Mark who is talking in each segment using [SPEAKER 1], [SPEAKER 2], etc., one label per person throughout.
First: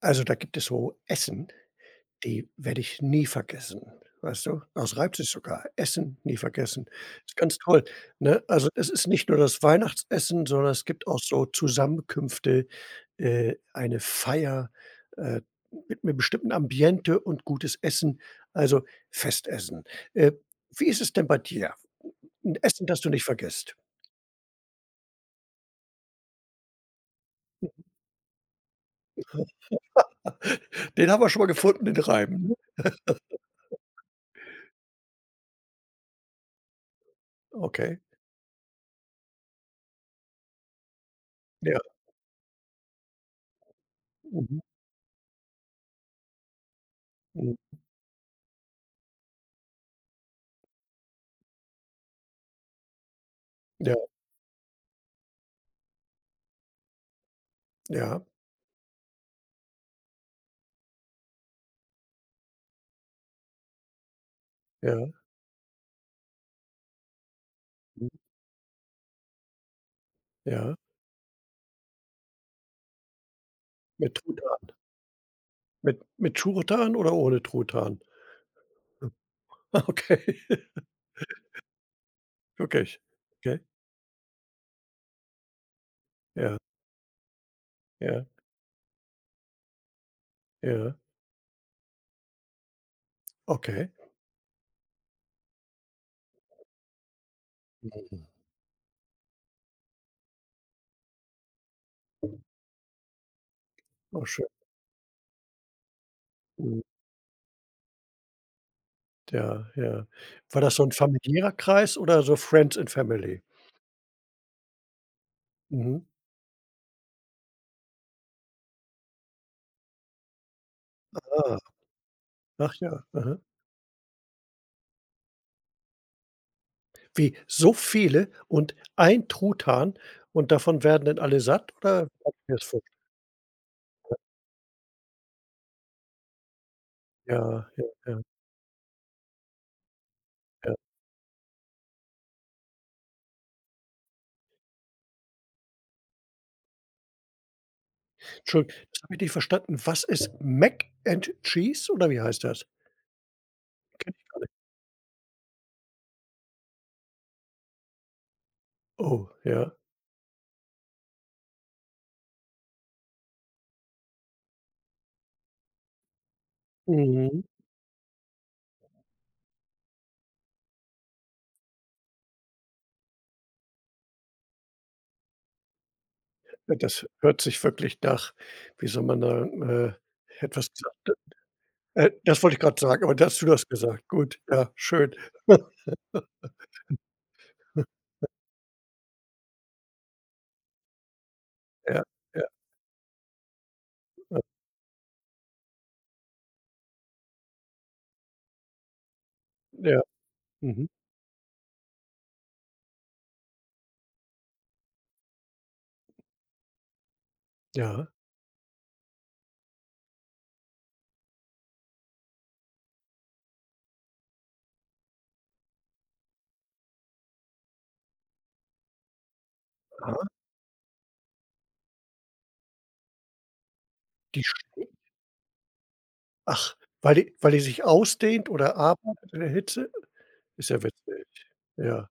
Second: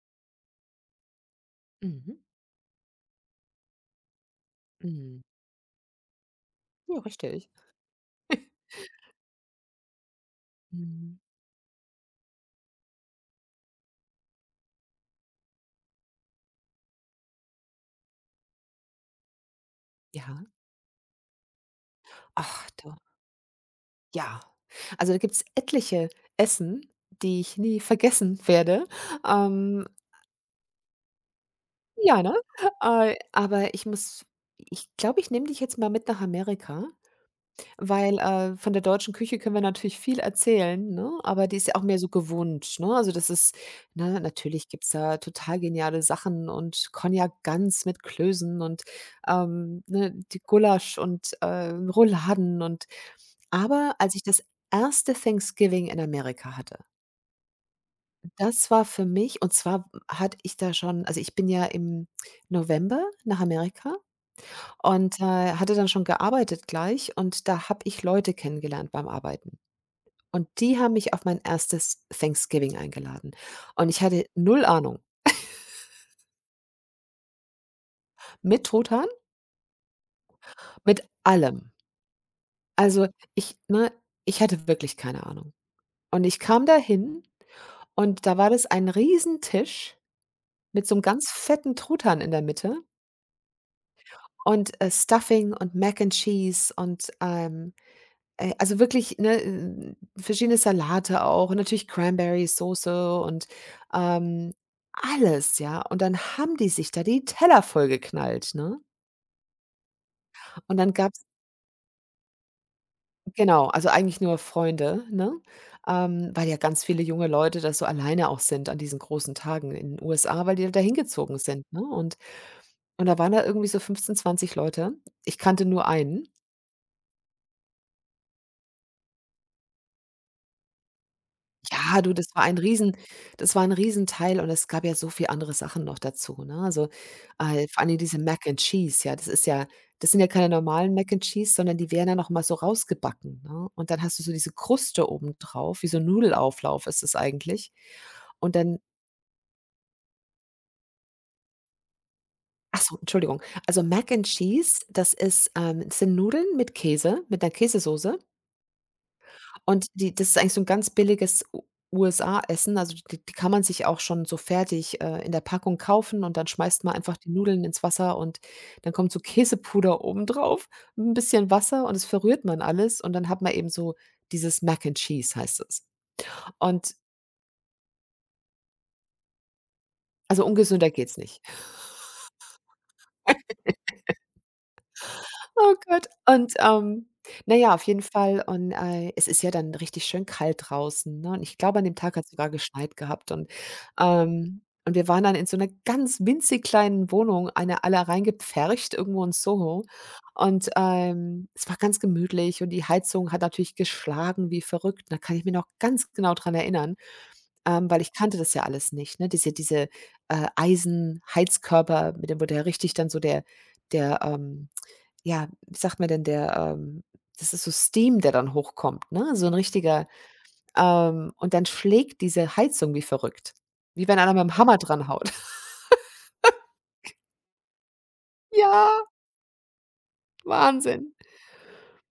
[SPEAKER 1] Also, da gibt es so Essen,
[SPEAKER 2] Mhm,
[SPEAKER 1] die werde ich nie vergessen, weißt du? Aus
[SPEAKER 2] mhm.
[SPEAKER 1] Leipzig sogar. Essen nie vergessen.
[SPEAKER 2] Ja,
[SPEAKER 1] Ist
[SPEAKER 2] richtig.
[SPEAKER 1] ganz toll, ne? Also, es ist nicht nur das Weihnachtsessen, sondern es gibt
[SPEAKER 2] Mhm.
[SPEAKER 1] auch so Zusammenkünfte, eine Feier, äh, mit 'nem bestimmten Ambiente und gutes Essen, also Festessen. Äh,
[SPEAKER 2] Ja.
[SPEAKER 1] Wie ist es denn bei dir? 'N
[SPEAKER 2] Ach
[SPEAKER 1] Essen,
[SPEAKER 2] du,
[SPEAKER 1] das du nicht vergisst?
[SPEAKER 2] ja. Also, da gibt's etliche Essen, die ich nie vergessen werde. Ähm,
[SPEAKER 1] Den haben wir schon mal gefunden, den
[SPEAKER 2] ja, ne?
[SPEAKER 1] Reim, ne?
[SPEAKER 2] Aber ich glaube, ich nehme dich jetzt mal mit nach Amerika.
[SPEAKER 1] Okay.
[SPEAKER 2] Weil, von der deutschen Küche können wir natürlich viel erzählen, ne, aber die ist ja
[SPEAKER 1] Ja.
[SPEAKER 2] auch mehr so gewohnt, ne? Also, das ist ne,
[SPEAKER 1] Mhm.
[SPEAKER 2] natürlich gibt's da total geniale Sachen und Cognac
[SPEAKER 1] Mhm.
[SPEAKER 2] Gans mit Klößen und, ne, die Gulasch und, Rouladen und
[SPEAKER 1] Ja,
[SPEAKER 2] aber als ich das erste Thanksgiving in Amerika hatte,
[SPEAKER 1] ja,
[SPEAKER 2] das war für mich und zwar hatte ich da schon also, ich bin ja im November nach Amerika
[SPEAKER 1] ja,
[SPEAKER 2] und, hatte dann schon gearbeitet gleich und da habe ich
[SPEAKER 1] mhm,
[SPEAKER 2] Leute kennengelernt beim Arbeiten. Und
[SPEAKER 1] ja.
[SPEAKER 2] die haben mich auf mein erstes Thanksgiving eingeladen. Und ich
[SPEAKER 1] Mit
[SPEAKER 2] hatte null
[SPEAKER 1] Truthahn.
[SPEAKER 2] Ahnung.
[SPEAKER 1] Mit Truthahn oder ohne Truthahn?
[SPEAKER 2] Mit Truthahn,
[SPEAKER 1] Ah, okay,
[SPEAKER 2] mit allem.
[SPEAKER 1] wirklich.
[SPEAKER 2] Also, ich
[SPEAKER 1] Okay,
[SPEAKER 2] ne, ich hatte wirklich keine Ahnung. Und ich
[SPEAKER 1] ja,
[SPEAKER 2] kam da hin
[SPEAKER 1] ja,
[SPEAKER 2] und da war das ein Riesentisch mit so
[SPEAKER 1] ja,
[SPEAKER 2] einem ganz fetten Truthahn in der Mitte
[SPEAKER 1] okay.
[SPEAKER 2] und, Stuffing und Mac and Cheese und, ähm
[SPEAKER 1] Mhm.
[SPEAKER 2] Äh, also wirklich, ne, verschiedene Salate auch und natürlich Cranberry-Soße und,
[SPEAKER 1] Oh, schön.
[SPEAKER 2] ähm, alles, ja. Und dann haben die
[SPEAKER 1] Mhm,
[SPEAKER 2] sich da die Teller vollgeknallt, ne?
[SPEAKER 1] ja, ja. War das
[SPEAKER 2] Und
[SPEAKER 1] so
[SPEAKER 2] dann
[SPEAKER 1] 'n
[SPEAKER 2] gab's
[SPEAKER 1] familiärer Kreis oder so Friends and Family?
[SPEAKER 2] genau, also eigentlich nur Freunde, ne?
[SPEAKER 1] Mhm.
[SPEAKER 2] Weil ja ganz viele junge Leute da so alleine auch sind an diesen großen Tagen in den USA, weil die da hingezogen
[SPEAKER 1] Ah,
[SPEAKER 2] sind, ne? Und
[SPEAKER 1] ach ja,
[SPEAKER 2] und da waren
[SPEAKER 1] aha.
[SPEAKER 2] da irgendwie so 15, 20 Leute. Ich kannte nur einen.
[SPEAKER 1] Wie, so viele und ein Truthahn und davon werden dann alle satt
[SPEAKER 2] Ja,
[SPEAKER 1] oder wie
[SPEAKER 2] du,
[SPEAKER 1] kann ich mir das vorstellen?
[SPEAKER 2] Das war ein Riesenteil und es gab ja so viel andere Sachen noch dazu, ne? Also,
[SPEAKER 1] Ja,
[SPEAKER 2] vor
[SPEAKER 1] ja,
[SPEAKER 2] allem
[SPEAKER 1] ja,
[SPEAKER 2] diese Mac and Cheese, ja, das sind ja keine
[SPEAKER 1] ja.
[SPEAKER 2] normalen Mac and Cheese, sondern die werden ja noch mal so rausgebacken, ne? Und dann hast du so diese Kruste oben drauf, wie so 'n Nudelauflauf ist es eigentlich. Und
[SPEAKER 1] Entschuldigung,
[SPEAKER 2] dann
[SPEAKER 1] das habe ich nicht verstanden. Was ist Mac and Cheese oder wie heißt das?
[SPEAKER 2] ach so, Entschuldigung. Also, Mac and Cheese, das sind Nudeln mit Käse, mit einer Käsesoße.
[SPEAKER 1] Oh, ja.
[SPEAKER 2] Und die das ist eigentlich so ein ganz billiges U USA-Essen. Also, die kann man sich auch schon so fertig, in der Packung kaufen und dann schmeißt man einfach die
[SPEAKER 1] Mhm.
[SPEAKER 2] Nudeln ins Wasser und dann kommt so Käsepuder oben drauf, ein bisschen Wasser und es verrührt man alles und dann hat man eben so dieses Mac and Cheese heißt es.
[SPEAKER 1] Ja,
[SPEAKER 2] Und
[SPEAKER 1] das hört sich wirklich nach wie soll man sagen,
[SPEAKER 2] also,
[SPEAKER 1] etwas
[SPEAKER 2] ungesünder
[SPEAKER 1] gesagt,
[SPEAKER 2] geht's nicht.
[SPEAKER 1] das wollte ich gerade sagen, aber da hast du das gesagt. Gut, ja, schön.
[SPEAKER 2] Oh Gott. Und, na ja, auf jeden Fall und, es ist ja dann richtig schön kalt draußen, ne? Und ich glaube, an dem
[SPEAKER 1] Ja,
[SPEAKER 2] Tag hat es
[SPEAKER 1] ja,
[SPEAKER 2] sogar geschneit gehabt ähm und wir waren dann in so einer ganz winzig kleinen Wohnung, eine alle reingepfercht irgendwo in Soho.
[SPEAKER 1] ja.
[SPEAKER 2] Und,
[SPEAKER 1] Mhm.
[SPEAKER 2] es war ganz gemütlich und die Heizung hat natürlich geschlagen wie verrückt. Da kann ich mich noch ganz genau dran erinnern, weil
[SPEAKER 1] Ja.
[SPEAKER 2] ich kannte das ja alles nicht, ne? Diese, Eisenheizkörper, mit dem wo der richtig dann so der ja, wie sagt mir denn der, das ist so Steam, der dann hochkommt, ne? So ein richtiger
[SPEAKER 1] Aha.
[SPEAKER 2] und dann schlägt diese Heizung wie verrückt, wie wenn einer mit
[SPEAKER 1] Die
[SPEAKER 2] dem
[SPEAKER 1] sch
[SPEAKER 2] Hammer dran haut.
[SPEAKER 1] Ach, weil die sich ausdehnt oder
[SPEAKER 2] Ja,
[SPEAKER 1] arbeitet in der Hitze? Ist ja
[SPEAKER 2] Wahnsinn.
[SPEAKER 1] witzig. Ja,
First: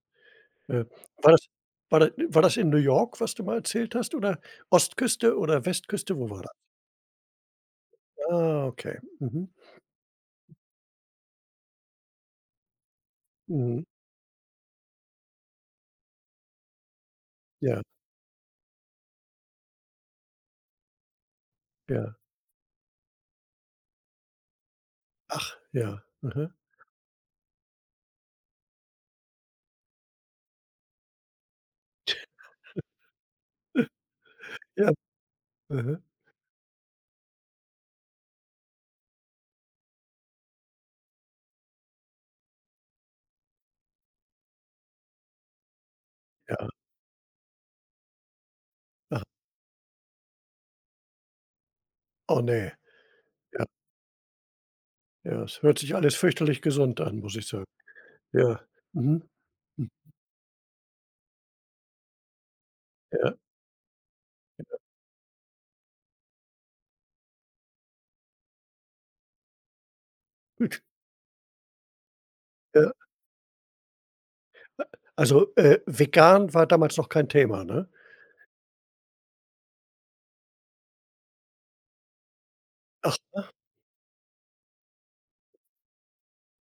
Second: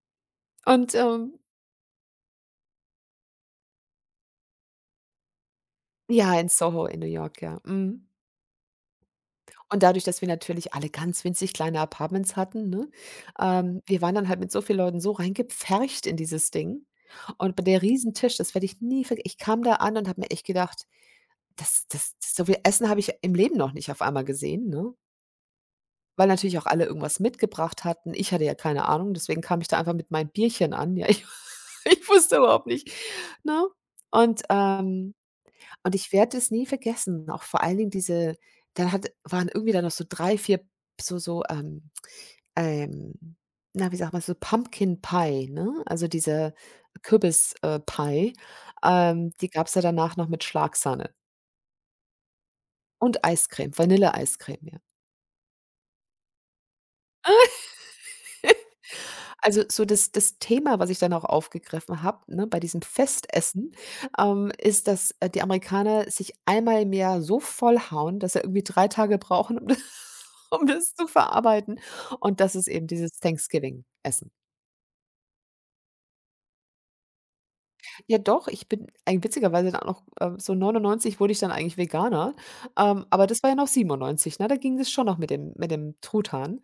[SPEAKER 1] äh,
[SPEAKER 2] Und,
[SPEAKER 1] war das war das in New York, was du mal erzählt hast oder Ostküste oder Westküste? Wo
[SPEAKER 2] ja,
[SPEAKER 1] war
[SPEAKER 2] in
[SPEAKER 1] das?
[SPEAKER 2] Soho in New York, ja. Mhm.
[SPEAKER 1] Ah, okay. Mhm,
[SPEAKER 2] Und dadurch, dass wir natürlich alle ganz winzig kleine Apartments hatten, ne,
[SPEAKER 1] mhm.
[SPEAKER 2] wir waren dann halt mit so vielen Leuten so reingepfercht in dieses Ding. Und bei der
[SPEAKER 1] Ja,
[SPEAKER 2] Riesentisch, das werde ich nie vergessen. Ich kam da an und habe mir echt gedacht: „Das
[SPEAKER 1] ja.
[SPEAKER 2] so viel Essen habe ich im Leben noch nicht auf einmal gesehen", ne?
[SPEAKER 1] Ach, ja.
[SPEAKER 2] Weil
[SPEAKER 1] Mhm.
[SPEAKER 2] natürlich auch alle irgendwas mitgebracht hatten. Ich hatte ja keine Ahnung, deswegen kam ich da einfach mit meinem Bierchen an. Ja, ich ich wusste überhaupt nicht, ne? Und,
[SPEAKER 1] Ja.
[SPEAKER 2] ähm und
[SPEAKER 1] Mhm.
[SPEAKER 2] ich werde es nie vergessen, auch vor allen Dingen diese dann hat waren irgendwie dann noch so 3 4 so, ähm, na, wie sagt man, so Pumpkin Pie, ne? Also, diese
[SPEAKER 1] Ja.
[SPEAKER 2] Kürbis Pie,
[SPEAKER 1] Ach,
[SPEAKER 2] die gab's ja danach noch mit Schlagsahne
[SPEAKER 1] oh ne.
[SPEAKER 2] und
[SPEAKER 1] Ja,
[SPEAKER 2] Eiscreme, Vanilleeiscreme, ja.
[SPEAKER 1] ja, es hört sich alles fürchterlich gesund an, muss ich sagen. Ja. Mhm.
[SPEAKER 2] Also, so
[SPEAKER 1] Hm.
[SPEAKER 2] das Thema, was ich dann auch aufgegriffen habe, ne, bei diesem
[SPEAKER 1] Ja,
[SPEAKER 2] Festessen, ist, dass, die Amerikaner sich einmal im Jahr so vollhauen, dass sie irgendwie 3 Tage brauchen, um das um
[SPEAKER 1] gut.
[SPEAKER 2] das zu verarbeiten. Und das ist eben
[SPEAKER 1] Ja.
[SPEAKER 2] dieses Thanksgiving-Essen.
[SPEAKER 1] Also, vegan war damals noch kein Thema, ne?
[SPEAKER 2] Ja doch, ich bin eigentlich witzigerweise dann auch noch, so 99 wurde ich dann eigentlich Veganer,
[SPEAKER 1] Ach,
[SPEAKER 2] aber das war ja noch 97, ne? Da ging es schon noch mit dem Truthahn.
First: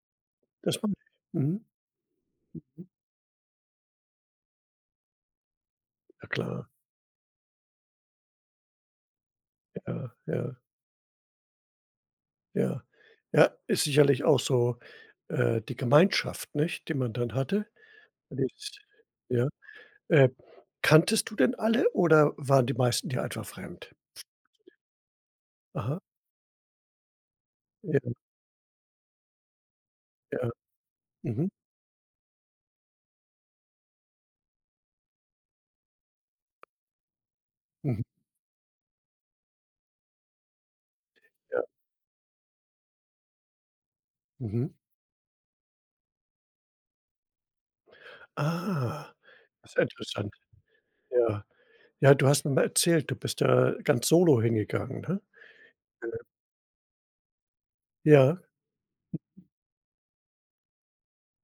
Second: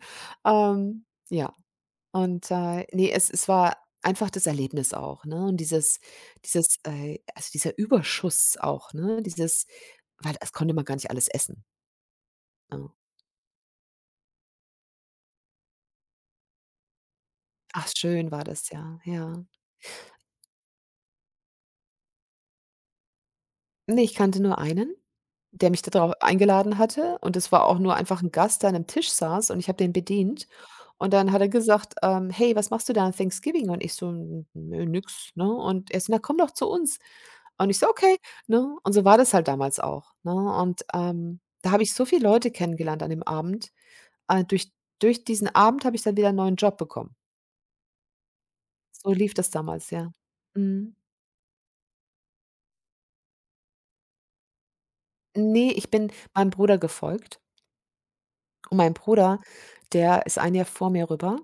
[SPEAKER 1] das war nicht.
[SPEAKER 2] Ja.
[SPEAKER 1] Mhm.
[SPEAKER 2] Und, ne, es war einfach das Erlebnis auch, ne? Und dieses
[SPEAKER 1] Ja klar.
[SPEAKER 2] dieses, also, dieser Überschuss auch, ne? Dieses
[SPEAKER 1] Ja,
[SPEAKER 2] weil das
[SPEAKER 1] ja,
[SPEAKER 2] konnte man gar nicht alles essen,
[SPEAKER 1] ja.
[SPEAKER 2] ne?
[SPEAKER 1] Ja, ist sicherlich auch so, die Gemeinschaft, nicht, die man dann hatte.
[SPEAKER 2] Ach, schön war das,
[SPEAKER 1] Nicht
[SPEAKER 2] ja, ja.
[SPEAKER 1] ja. Äh, Kanntest du denn alle oder waren die meisten dir einfach fremd?
[SPEAKER 2] Ne, ich kannte nur einen, der mich da
[SPEAKER 1] Aha.
[SPEAKER 2] drauf eingeladen hatte und es war auch nur
[SPEAKER 1] Ja,
[SPEAKER 2] einfach 'n Gast, der an 'nem Tisch saß und ich habe den bedient.
[SPEAKER 1] ja.
[SPEAKER 2] Und dann hat
[SPEAKER 1] Mhm,
[SPEAKER 2] er gesagt, „Hey, was machst du da an Thanksgiving?" Und ich so: „N nö, nix", ne? Und er so: „Na, komm doch zu uns." Und ich so:
[SPEAKER 1] mhm.
[SPEAKER 2] „Okay", ne? Und so war das halt damals auch, ne? Und,
[SPEAKER 1] Ja.
[SPEAKER 2] da habe ich so viele Leute kennengelernt an dem Abend. Äh,
[SPEAKER 1] Mhm.
[SPEAKER 2] durch durch diesen Abend habe ich dann wieder 'n neuen Job bekommen. So
[SPEAKER 1] Ah,
[SPEAKER 2] lief das
[SPEAKER 1] das ist
[SPEAKER 2] damals, ja.
[SPEAKER 1] interessant.
[SPEAKER 2] Mhm.
[SPEAKER 1] Ja. Ja, du hast mir mal erzählt, du bist ja ganz solo hingegangen, ne?
[SPEAKER 2] Ne, ich bin meinem Bruder gefolgt.
[SPEAKER 1] Ja,
[SPEAKER 2] Und mein Bruder, der ist ein Jahr vor mir rüber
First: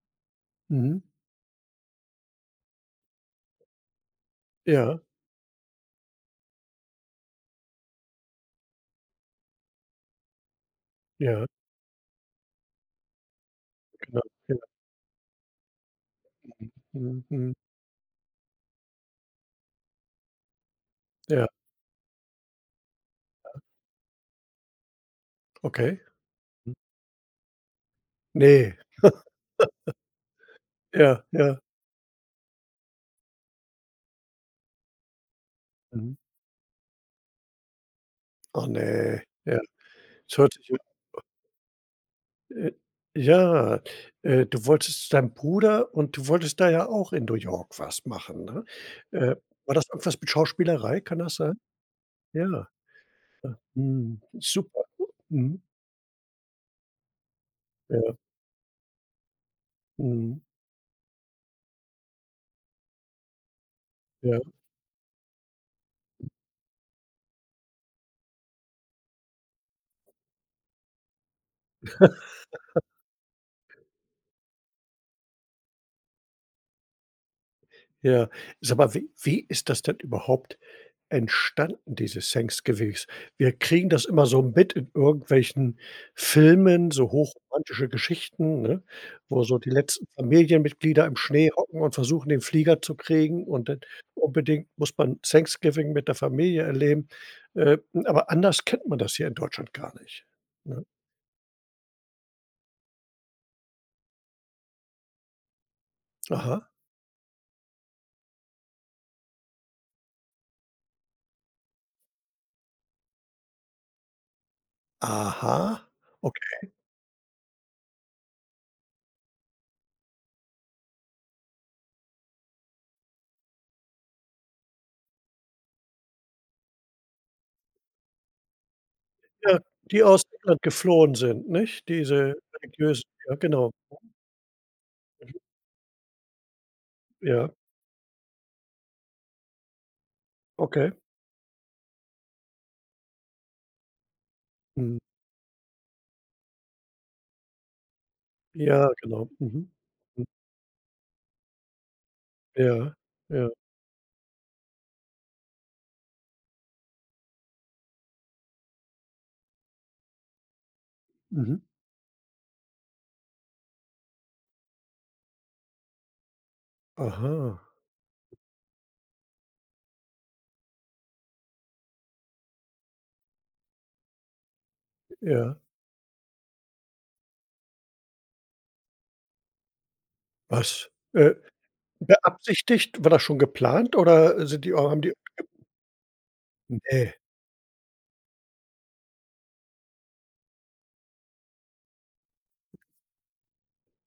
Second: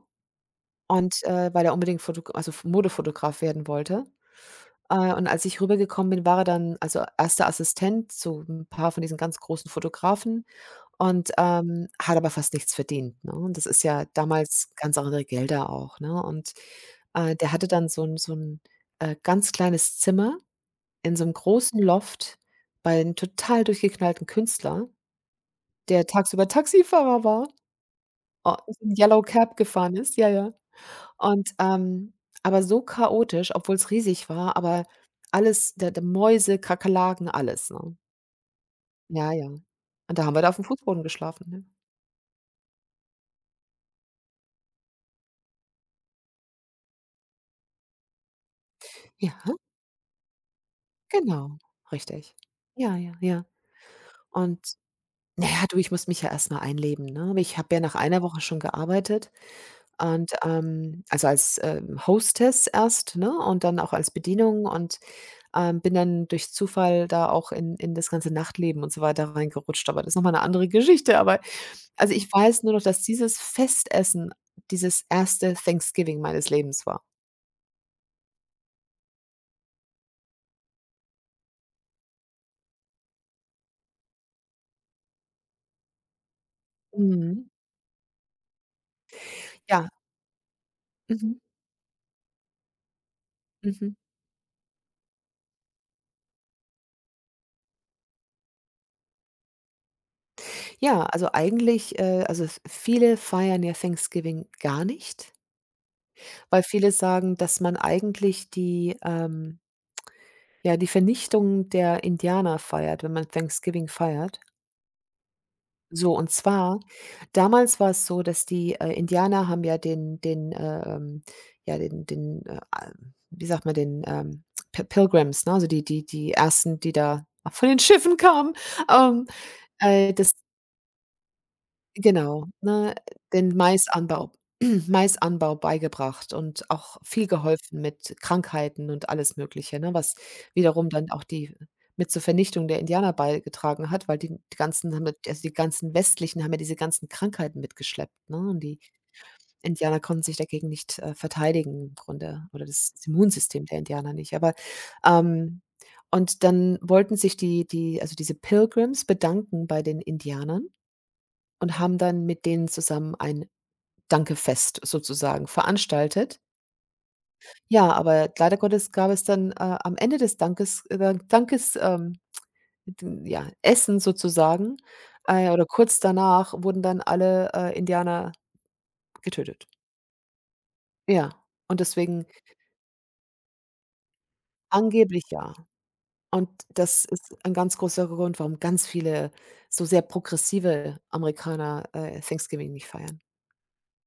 [SPEAKER 1] mhm,
[SPEAKER 2] und, weil er unbedingt Foto also F Modefotograf werden wollte.
[SPEAKER 1] ja,
[SPEAKER 2] Und als ich rübergekommen bin, war er dann also erster Assistent zu ein paar von diesen ganz großen Fotografen und,
[SPEAKER 1] ja,
[SPEAKER 2] hat aber fast nichts verdient, ne? Und das ist ja
[SPEAKER 1] genau, ja,
[SPEAKER 2] damals ganz andere Gelder auch, ne? Und,
[SPEAKER 1] mhm,
[SPEAKER 2] der
[SPEAKER 1] mhm,
[SPEAKER 2] hatte dann so ein ganz kleines Zimmer in so einem
[SPEAKER 1] ja,
[SPEAKER 2] großen Loft bei einem total durchgeknallten Künstler,
[SPEAKER 1] okay.
[SPEAKER 2] der tagsüber
[SPEAKER 1] Hm.
[SPEAKER 2] Taxifahrer war. O
[SPEAKER 1] Ne,
[SPEAKER 2] diesen Yellow Cab gefahren ist, ja, ja.
[SPEAKER 1] ja,
[SPEAKER 2] Und,
[SPEAKER 1] ja,
[SPEAKER 2] aber so chaotisch, obwohl's riesig war, aber alles da
[SPEAKER 1] mhm.
[SPEAKER 2] Mäuse, Kakerlaken, alles, ne?
[SPEAKER 1] Oh ne,
[SPEAKER 2] Ja, ja.
[SPEAKER 1] ja.
[SPEAKER 2] Und da haben
[SPEAKER 1] Es
[SPEAKER 2] wir da
[SPEAKER 1] hört
[SPEAKER 2] auf'm
[SPEAKER 1] sich ja,
[SPEAKER 2] Fußboden geschlafen, ne?
[SPEAKER 1] äh, ja, du wolltest zu Bruder und du wolltest da ja auch in New York was machen, ne?
[SPEAKER 2] Ja,
[SPEAKER 1] Äh, War das irgendwas mit Schauspielerei, kann das sein?
[SPEAKER 2] genau, richtig.
[SPEAKER 1] Ja,
[SPEAKER 2] Ja, ja, ja.
[SPEAKER 1] mhm,
[SPEAKER 2] Und
[SPEAKER 1] super,
[SPEAKER 2] na
[SPEAKER 1] mhm,
[SPEAKER 2] ja, du, ich musste mich ja erst mal einleben, ne? Aber ich habe ja nach
[SPEAKER 1] ja,
[SPEAKER 2] einer Woche schon gearbeitet und,
[SPEAKER 1] mhm,
[SPEAKER 2] also als, Hostess erst, ne, und dann auch als
[SPEAKER 1] ja,
[SPEAKER 2] Bedienung und bin dann durch Zufall da auch in das ganze Nachtleben und so weiter reingerutscht, aber das ist noch mal 'ne andere Geschichte. Aber also, ich weiß nur noch, dass dieses erste Thanksgiving meines Lebens war.
[SPEAKER 1] ja. Sag mal, wie ist das denn überhaupt entstanden, diese Thanksgivings? Wir kriegen das immer so mit in irgendwelchen Filmen, so
[SPEAKER 2] Mhm.
[SPEAKER 1] hochromantische Geschichten, ne, wo so die
[SPEAKER 2] Ja.
[SPEAKER 1] letzten Familienmitglieder im
[SPEAKER 2] Mhm.
[SPEAKER 1] Schnee hocken und versuchen, den Flieger zu kriegen und dann
[SPEAKER 2] Mhm.
[SPEAKER 1] unbedingt muss man Thanksgiving mit der Familie erleben. Äh, aber anders kennt man das hier in Deutschland gar nicht, ne?
[SPEAKER 2] Ja, also, eigentlich, also, v viele feiern ja Thanksgiving gar nicht, weil
[SPEAKER 1] Aha,
[SPEAKER 2] viele sagen, dass man eigentlich die, ja, die Vernichtung der Indianer feiert, wenn man Thanksgiving feiert.
[SPEAKER 1] aha,
[SPEAKER 2] So, und
[SPEAKER 1] okay.
[SPEAKER 2] zwar, damals war es so, dass die, Indianer haben ja den ja, den den, a wie sagt man, den, Pi Pilgrims, ne, also die ersten die da von den Schiffen kamen, ähm,
[SPEAKER 1] Ja, die aus
[SPEAKER 2] dass
[SPEAKER 1] England geflohen sind, nicht? Diese
[SPEAKER 2] genau, ne,
[SPEAKER 1] religiösen ja,
[SPEAKER 2] den
[SPEAKER 1] genau.
[SPEAKER 2] Maisanbau Maisanbau beigebracht und auch viel
[SPEAKER 1] Ja,
[SPEAKER 2] geholfen mit Krankheiten und alles Mögliche, ne, was wiederum
[SPEAKER 1] okay.
[SPEAKER 2] dann auch die mit zur Vernichtung der Indianer beigetragen hat, weil die die ganzen
[SPEAKER 1] Mhm.
[SPEAKER 2] haben ja also, die ganzen Westlichen haben ja diese ganzen Krankheiten mitgeschleppt, ne, und die
[SPEAKER 1] Ja, genau. Mhm.
[SPEAKER 2] Indianer konnten sich dagegen nicht, verteidigen im Grunde oder das
[SPEAKER 1] Ja, ja.
[SPEAKER 2] Immunsystem der Indianer nicht. Aber, ähm und dann wollten sich die die also, diese Pilgrims bedanken bei den Indianern
[SPEAKER 1] Mhm.
[SPEAKER 2] und haben dann mit denen zusammen ein Dankefest sozusagen veranstaltet.
[SPEAKER 1] Aha,
[SPEAKER 2] Ja, aber leider Gottes gab es dann, am Ende des Dankes Dankes d ja, Essen sozusagen,
[SPEAKER 1] ja.
[SPEAKER 2] oder kurz danach wurden dann alle, Indianer getötet.
[SPEAKER 1] Was?
[SPEAKER 2] Ja, und deswegen
[SPEAKER 1] Beabsichtigt? War das schon geplant oder sind die haben die
[SPEAKER 2] angeblich ja. Und das
[SPEAKER 1] ne,
[SPEAKER 2] ist ein ganz großer Grund, warum ganz viele so sehr progressive Amerikaner, Thanksgiving nicht feiern.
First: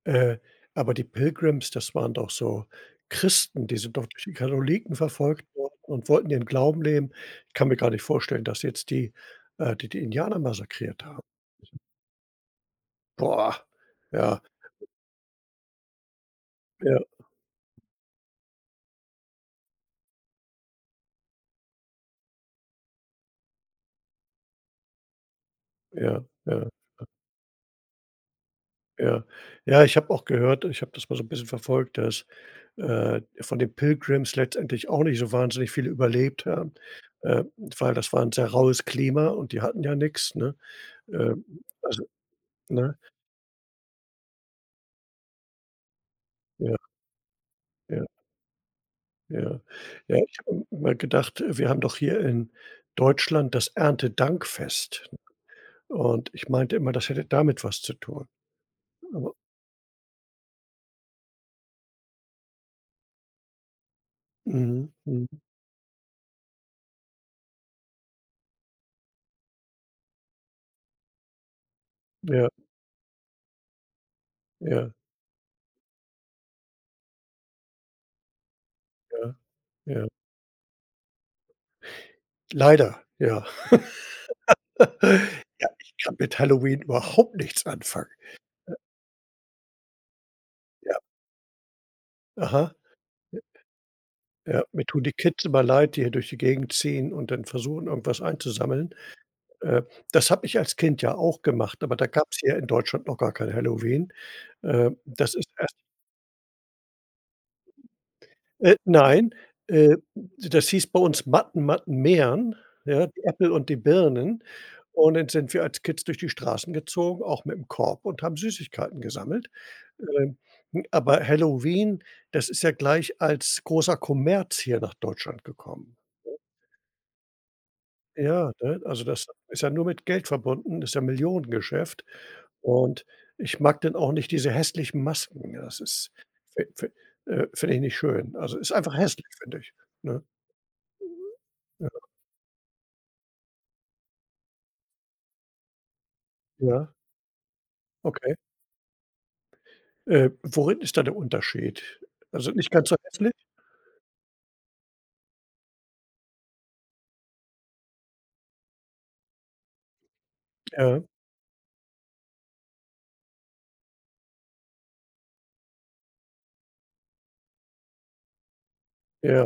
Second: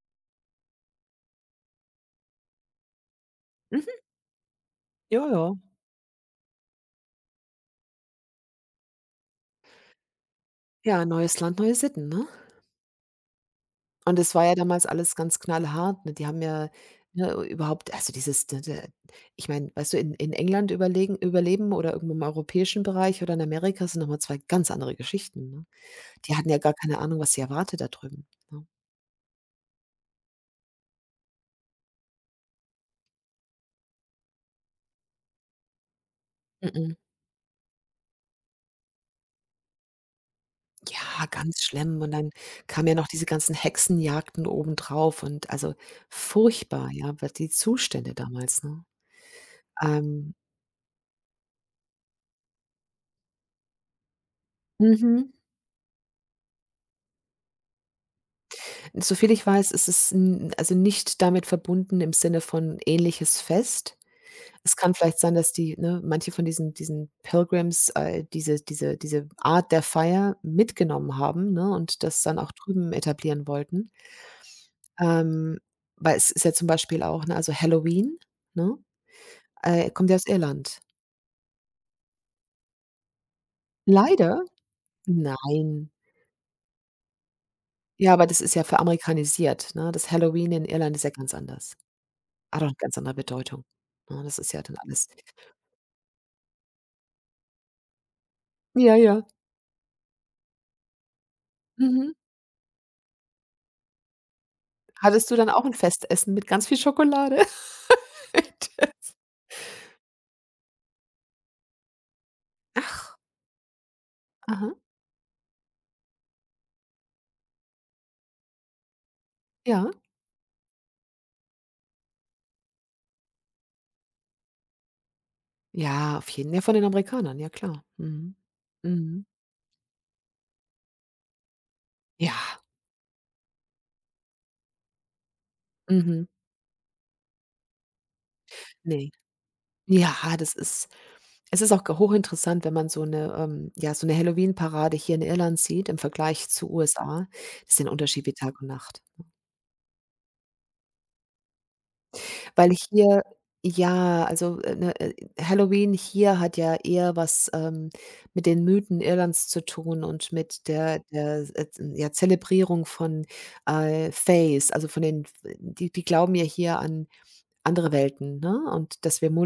[SPEAKER 1] äh, aber die Pilgrims, das waren doch so Christen, die sind
[SPEAKER 2] Mhm.
[SPEAKER 1] doch durch die Katholiken
[SPEAKER 2] Ja,
[SPEAKER 1] verfolgt
[SPEAKER 2] ja.
[SPEAKER 1] worden und wollten ihren Glauben leben. Ich kann mir gar nicht vorstellen, dass jetzt die, die Indianer
[SPEAKER 2] Ja,
[SPEAKER 1] massakriert haben.
[SPEAKER 2] neues Land, neue Sitten, ne?
[SPEAKER 1] Boah.
[SPEAKER 2] Und es
[SPEAKER 1] Ja,
[SPEAKER 2] war ja damals alles ganz knallhart, ne? Die haben ja,
[SPEAKER 1] ja,
[SPEAKER 2] ne, überhaupt also dieses d d ich meine, weißt du, in England überlegen überleben oder irgendwo im europäischen Bereich oder in Amerika sind noch mal 2 ganz andere Geschichten, ne?
[SPEAKER 1] ja,
[SPEAKER 2] Die hatten ja
[SPEAKER 1] ja,
[SPEAKER 2] gar keine Ahnung, was sie erwartet da drüben, ne?
[SPEAKER 1] ja. Ja, ich habe das mal so 'n bisschen verfolgt, dass von den Pilgrims letztendlich auch nicht so wahnsinnig viele überlebt haben,
[SPEAKER 2] Mhm.
[SPEAKER 1] äh, weil das war 'n sehr raues Klima und die hatten ja nix, ne?
[SPEAKER 2] Ja,
[SPEAKER 1] Ähm,
[SPEAKER 2] ganz schlimm.
[SPEAKER 1] also,
[SPEAKER 2] Und dann kamen ja
[SPEAKER 1] ne?
[SPEAKER 2] noch diese ganzen Hexenjagden obendrauf und also
[SPEAKER 1] Ja,
[SPEAKER 2] furchtbar, ja, w die
[SPEAKER 1] ja,
[SPEAKER 2] Zustände damals, ne?
[SPEAKER 1] ja. Ja,
[SPEAKER 2] Ähm
[SPEAKER 1] ich habe immer gedacht, wir haben doch hier in Deutschland das Erntedankfest, ne?
[SPEAKER 2] mhm.
[SPEAKER 1] Und ich meinte immer, das hätte damit was zu tun.
[SPEAKER 2] Soviel
[SPEAKER 1] Aber
[SPEAKER 2] ich weiß, ist es n also nicht damit verbunden im Sinne von ähnliches Fest. Es
[SPEAKER 1] mhm,
[SPEAKER 2] kann vielleicht
[SPEAKER 1] mhm.
[SPEAKER 2] sein, dass die ne, manche von diesen Pilgrims, diese Art der Feier mitgenommen haben, ne, und das dann
[SPEAKER 1] Ja,
[SPEAKER 2] auch drüben etablieren wollten.
[SPEAKER 1] ja,
[SPEAKER 2] Ähm, weil es ist ja zum Beispiel auch ne, also Halloween, ne,
[SPEAKER 1] ja, ja.
[SPEAKER 2] kommt ja aus Irland.
[SPEAKER 1] Leider, ja.
[SPEAKER 2] Leider?
[SPEAKER 1] Ja,
[SPEAKER 2] Nein.
[SPEAKER 1] ich kann mit Halloween überhaupt nichts anfangen.
[SPEAKER 2] Ja, aber das ist ja veramerikanisiert, ne? Das Halloween in Irland
[SPEAKER 1] Ja,
[SPEAKER 2] ist ja ganz anders. Hat auch
[SPEAKER 1] aha.
[SPEAKER 2] 'ne ganz andere Bedeutung, ne? Das ist ja
[SPEAKER 1] Ja,
[SPEAKER 2] dann
[SPEAKER 1] mir tun
[SPEAKER 2] alles
[SPEAKER 1] die Kids immer leid, die hier durch die Gegend ziehen und dann versuchen, irgendwas einzusammeln.
[SPEAKER 2] ja, ja.
[SPEAKER 1] Äh, Das habe ich als Kind ja auch gemacht, aber da
[SPEAKER 2] Mhm.
[SPEAKER 1] gab's hier in Deutschland noch gar kein Halloween.
[SPEAKER 2] Hattest
[SPEAKER 1] Das
[SPEAKER 2] du
[SPEAKER 1] ist
[SPEAKER 2] dann auch 'n
[SPEAKER 1] erst
[SPEAKER 2] Festessen mit ganz viel Schokolade? Das
[SPEAKER 1] nein, äh, das hieß bei uns Matten Matten mehren, ja,
[SPEAKER 2] ach,
[SPEAKER 1] die Äpfel und die Birnen.
[SPEAKER 2] aha,
[SPEAKER 1] Und dann sind wir als Kids durch die Straßen gezogen, auch mit dem Korb und haben Süßigkeiten gesammelt.
[SPEAKER 2] ja.
[SPEAKER 1] Ähm, hm, aber Halloween, das ist ja gleich als großer Kommerz hier nach Deutschland gekommen.
[SPEAKER 2] Ja, auf jeden ja, von den Amerikanern, ja klar. Mhm.
[SPEAKER 1] Ja, ne? Also,
[SPEAKER 2] Mhm.
[SPEAKER 1] das ist ja nur mit Geld verbunden, ist ja Millionengeschäft.
[SPEAKER 2] Ja.
[SPEAKER 1] Und ich mag dann auch nicht diese hässlichen Masken. Das ist
[SPEAKER 2] Mhm.
[SPEAKER 1] fi fi finde ich nicht schön. Also, ist einfach
[SPEAKER 2] Ne.
[SPEAKER 1] hässlich, finde ich,
[SPEAKER 2] Ja,
[SPEAKER 1] ne?
[SPEAKER 2] das ist es ist auch
[SPEAKER 1] Ja,
[SPEAKER 2] g hochinteressant, wenn man so 'ne, ja, so 'ne Halloween-Parade hier in Irland sieht im Vergleich zu
[SPEAKER 1] ja,
[SPEAKER 2] USA. Das sind Unterschied wie
[SPEAKER 1] okay.
[SPEAKER 2] Tag und Nacht.
[SPEAKER 1] Worin ist da der Unterschied? Also,
[SPEAKER 2] Weil
[SPEAKER 1] nicht ganz so
[SPEAKER 2] hier
[SPEAKER 1] hässlich?
[SPEAKER 2] ja, also, Halloween hier hat ja eher was, mit den Mythen Irlands zu tun und mit der
[SPEAKER 1] Ja,
[SPEAKER 2] der, äh, ja, Zelebrierung von, Fays, also, von den die glauben ja hier an andere Welten, ne, und dass wir
[SPEAKER 1] ja,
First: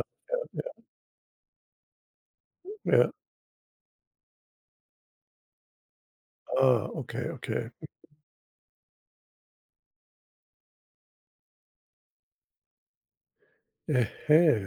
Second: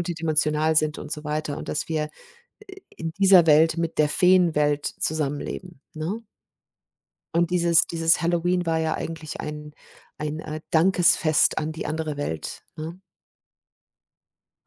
[SPEAKER 1] ja,
[SPEAKER 2] sind und so weiter und dass wir,
[SPEAKER 1] ja.
[SPEAKER 2] in dieser Welt mit der Feenwelt zusammenleben, ne?
[SPEAKER 1] Ah, okay,
[SPEAKER 2] Und
[SPEAKER 1] okay.
[SPEAKER 2] dieses Halloween war ja eigentlich ein, Dankesfest an die andere Welt, ne?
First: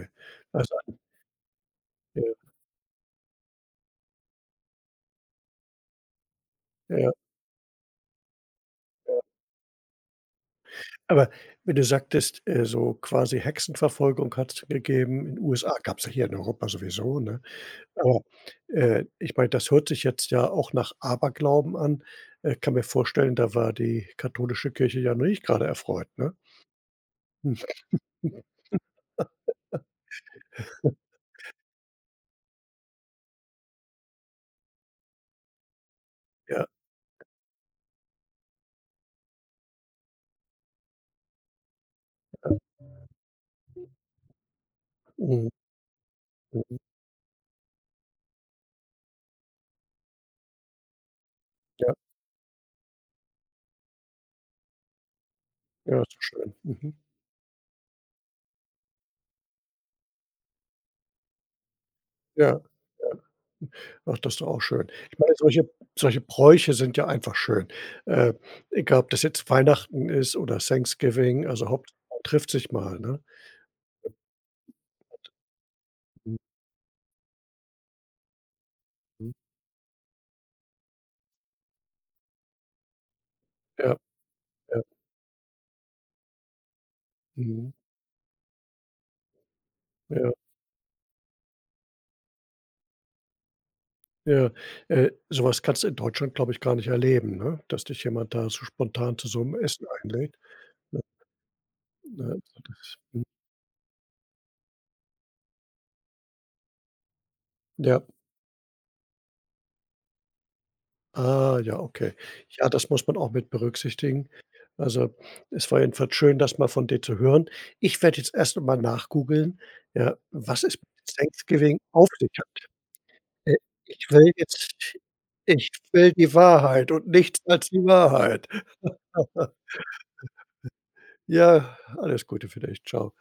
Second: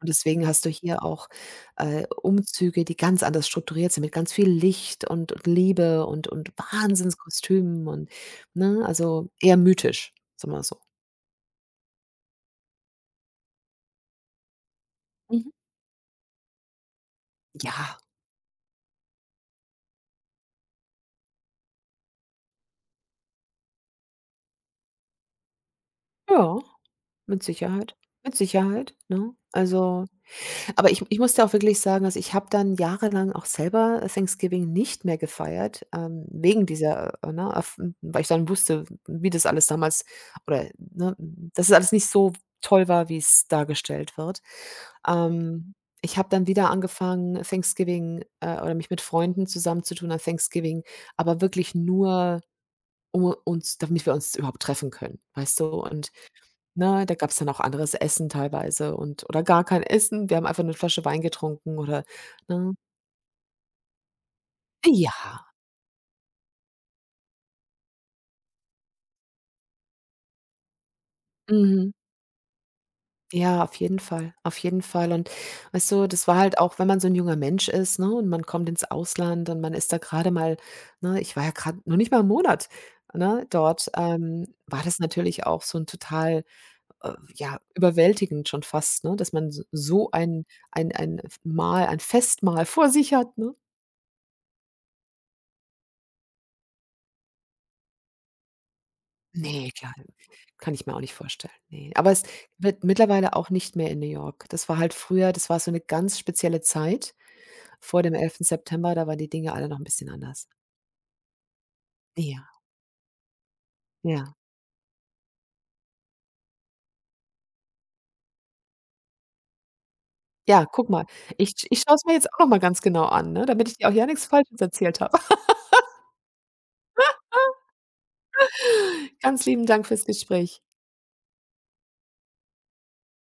[SPEAKER 2] Und deswegen hast du
[SPEAKER 1] Also,
[SPEAKER 2] hier auch, Umzüge, die ganz anders strukturiert sind mit ganz viel Licht und Liebe und
[SPEAKER 1] ja, ja.
[SPEAKER 2] Wahnsinnskostümen und, ne, also eher mythisch, sagen wir so.
[SPEAKER 1] Aber wenn du sagtest, so quasi Hexenverfolgung hat es gegeben in
[SPEAKER 2] Mhm.
[SPEAKER 1] USA, es ja hier in Europa sowieso, ne?
[SPEAKER 2] Ja,
[SPEAKER 1] Aber, ich meine, das hört sich jetzt ja auch nach Aberglauben an. Kann mir vorstellen, da war die katholische Kirche ja noch nicht gerade erfreut, ne?
[SPEAKER 2] ja, mit
[SPEAKER 1] Mhm.
[SPEAKER 2] Sicherheit, mit Sicherheit, ne? Also aber ich muss dir auch wirklich sagen, also, ich habe dann jahrelang auch selber Thanksgiving nicht mehr gefeiert, wegen
[SPEAKER 1] Ja.
[SPEAKER 2] dieser, ne, erf weil ich dann wusste, wie das alles damals oder, ne, dass es alles nicht so toll war, wie es dargestellt wird.
[SPEAKER 1] Mhm.
[SPEAKER 2] Ähm, ich habe dann wieder
[SPEAKER 1] Mhm.
[SPEAKER 2] angefangen, Thanksgiving oder mich mit Freunden zusammenzutun an Thanksgiving, aber wirklich
[SPEAKER 1] Ja,
[SPEAKER 2] nur, um uns damit wir uns überhaupt treffen können, weißt du?
[SPEAKER 1] ja,
[SPEAKER 2] Und,
[SPEAKER 1] ist doch schön. Mhm.
[SPEAKER 2] ne, da gab es dann auch anderes Essen teilweise und oder gar kein Essen. Wir haben einfach eine Flasche Wein getrunken oder,
[SPEAKER 1] Ja.
[SPEAKER 2] ne?
[SPEAKER 1] Ach, das ist doch auch schön. Ich meine,
[SPEAKER 2] Ja.
[SPEAKER 1] solche Bräuche sind ja einfach schön. Äh, Egal, ob das jetzt Weihnachten ist oder Thanksgiving, also
[SPEAKER 2] Mhm.
[SPEAKER 1] Hauptsache man trifft sich mal, ne?
[SPEAKER 2] Ja, auf jeden Fall, auf jeden Fall. Und weißt du, das war halt auch, wenn man so ein junger Mensch ist, ne, und man kommt ins
[SPEAKER 1] Mhm.
[SPEAKER 2] Ausland und man ist da gerade mal ne, ich war ja gerade noch nicht mal 'n Monat, ne, dort,
[SPEAKER 1] Ja,
[SPEAKER 2] war
[SPEAKER 1] ja.
[SPEAKER 2] das natürlich auch so ein total, ja,
[SPEAKER 1] Mhm.
[SPEAKER 2] überwältigend schon fast, ne, dass man s so
[SPEAKER 1] Ja.
[SPEAKER 2] ein F Mahl ein Festmahl vor sich hat, ne?
[SPEAKER 1] Ja, so kannst du in Deutschland, glaube ich, gar nicht erleben, ne, dass dich jemand da so spontan zu so 'nem
[SPEAKER 2] Ne,
[SPEAKER 1] Essen
[SPEAKER 2] klar,
[SPEAKER 1] einlädt,
[SPEAKER 2] kann ich mir auch
[SPEAKER 1] ne,
[SPEAKER 2] nicht vorstellen, ne. Aber es
[SPEAKER 1] ne? So
[SPEAKER 2] wird
[SPEAKER 1] das hm,
[SPEAKER 2] mittlerweile auch nicht mehr in New York. Das war halt früher das war so eine ganz spezielle Zeit. Vor
[SPEAKER 1] ja.
[SPEAKER 2] dem 11. September, da waren die Dinge alle noch 'n bisschen anders.
[SPEAKER 1] Ah, ja, okay.
[SPEAKER 2] Ja,
[SPEAKER 1] Ja, das muss man auch mit berücksichtigen.
[SPEAKER 2] ja.
[SPEAKER 1] Also, es war jedenfalls schön, das mal von dir zu hören. Ich werde jetzt erst noch mal nachgoogeln, ja, was
[SPEAKER 2] Ja,
[SPEAKER 1] es mit
[SPEAKER 2] guck mal,
[SPEAKER 1] Thanksgiving
[SPEAKER 2] ich schaue es
[SPEAKER 1] auf
[SPEAKER 2] mir jetzt
[SPEAKER 1] sich
[SPEAKER 2] auch noch mal
[SPEAKER 1] hat.
[SPEAKER 2] ganz genau an, ne,
[SPEAKER 1] Äh,
[SPEAKER 2] damit ich dir auch ja
[SPEAKER 1] ich
[SPEAKER 2] nix
[SPEAKER 1] will
[SPEAKER 2] Falsches
[SPEAKER 1] jetzt
[SPEAKER 2] erzählt habe.
[SPEAKER 1] ich will die Wahrheit und nichts als die Wahrheit.
[SPEAKER 2] Ganz lieben Dank fürs Gespräch.
[SPEAKER 1] Ja, alles Gute für dich. Tschau.